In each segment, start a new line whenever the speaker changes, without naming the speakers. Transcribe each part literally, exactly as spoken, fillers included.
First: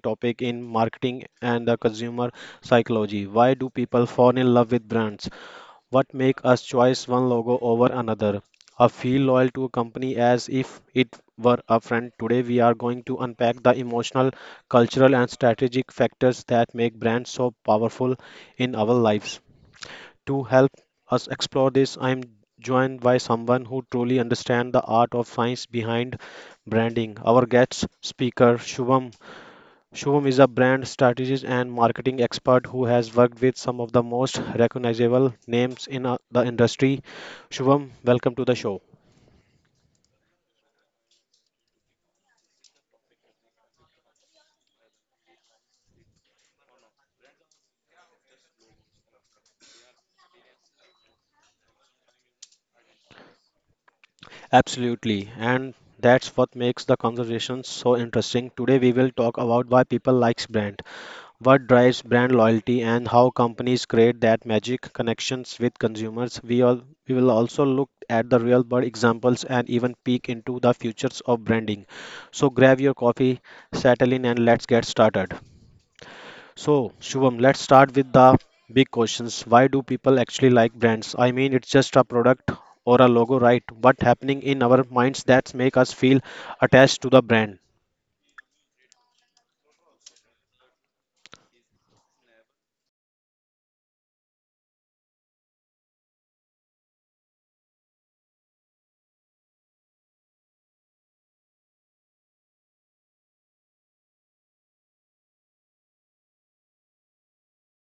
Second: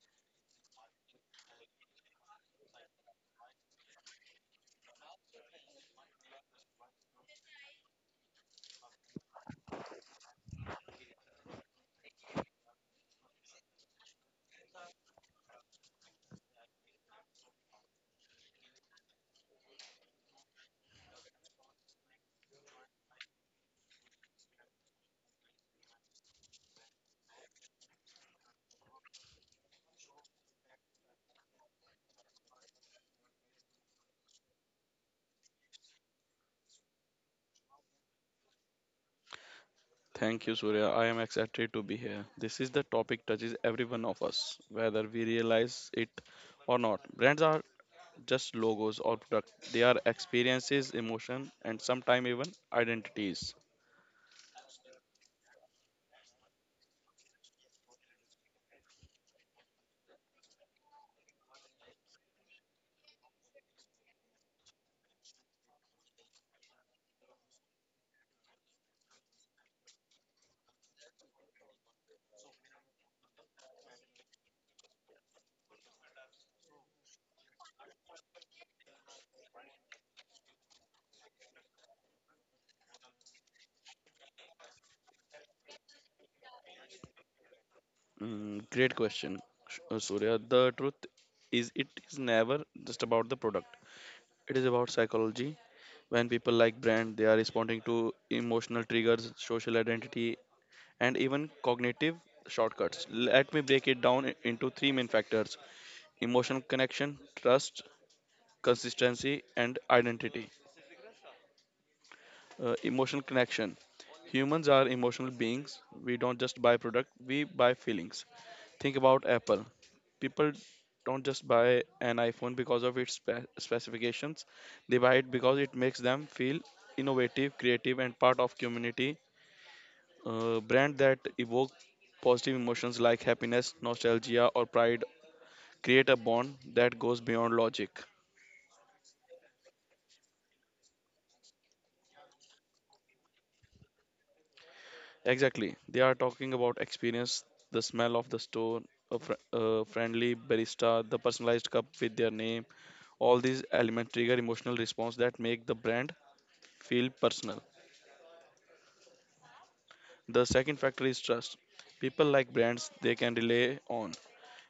topic in marketing and the consumer psychology. Why do people fall in love with brands? What make us choose one logo over another? I feel loyal to a company as if it were a friend. Today we are going to unpack the emotional, cultural and strategic factors that make brands so powerful in our lives. To help us explore this, I am joined by someone who truly understands the art of science behind branding. Our guest speaker, Shubham, Shubham is a brand strategist and marketing expert who has worked with some of the most recognizable names in uh, the industry. Shubham, welcome to the show.
Thank you, Surya. I am excited to be here. This is the topic touches every one of us, whether we realize it or not. Brands are just logos or product. They are experiences, emotion, and sometimes even identities.
Absolutely, and that's what makes the conversation so interesting. Today we will talk about why people likes brand, what drives brand loyalty, and how companies create that magic connections with consumers. We all we will also look at the real world examples and even peek into the futures of branding. So grab your coffee, settle in, and let's get started. So, Shubham, let's start with the big questions. Why do people actually like brands? I mean, it's just a product or a logo, right? What happening in our minds that make us feel attached to the brand?
Mm, great question, Sh- uh, Surya. The truth is, it is never just about the product. It is about psychology. When people like brand, they are responding to emotional triggers, social identity, and even cognitive shortcuts. Let me break it down i- into three main factors emotional connection, trust, consistency, and identity. Uh, emotional connection. Humans are emotional beings. We don't just buy product, we buy feelings. Think about Apple. People don't just buy an iPhone because of its spe- specifications. They buy it because it makes them feel innovative, creative, and part of community. Uh, brand that evoke positive emotions like happiness, nostalgia, or pride create a bond that goes beyond logic. Exactly. They are talking about experience, the smell of the store, a, fr- a friendly barista, the personalized cup with their name. All these elements trigger emotional response that make the brand feel personal. The second factor is trust. People like brands they can rely on.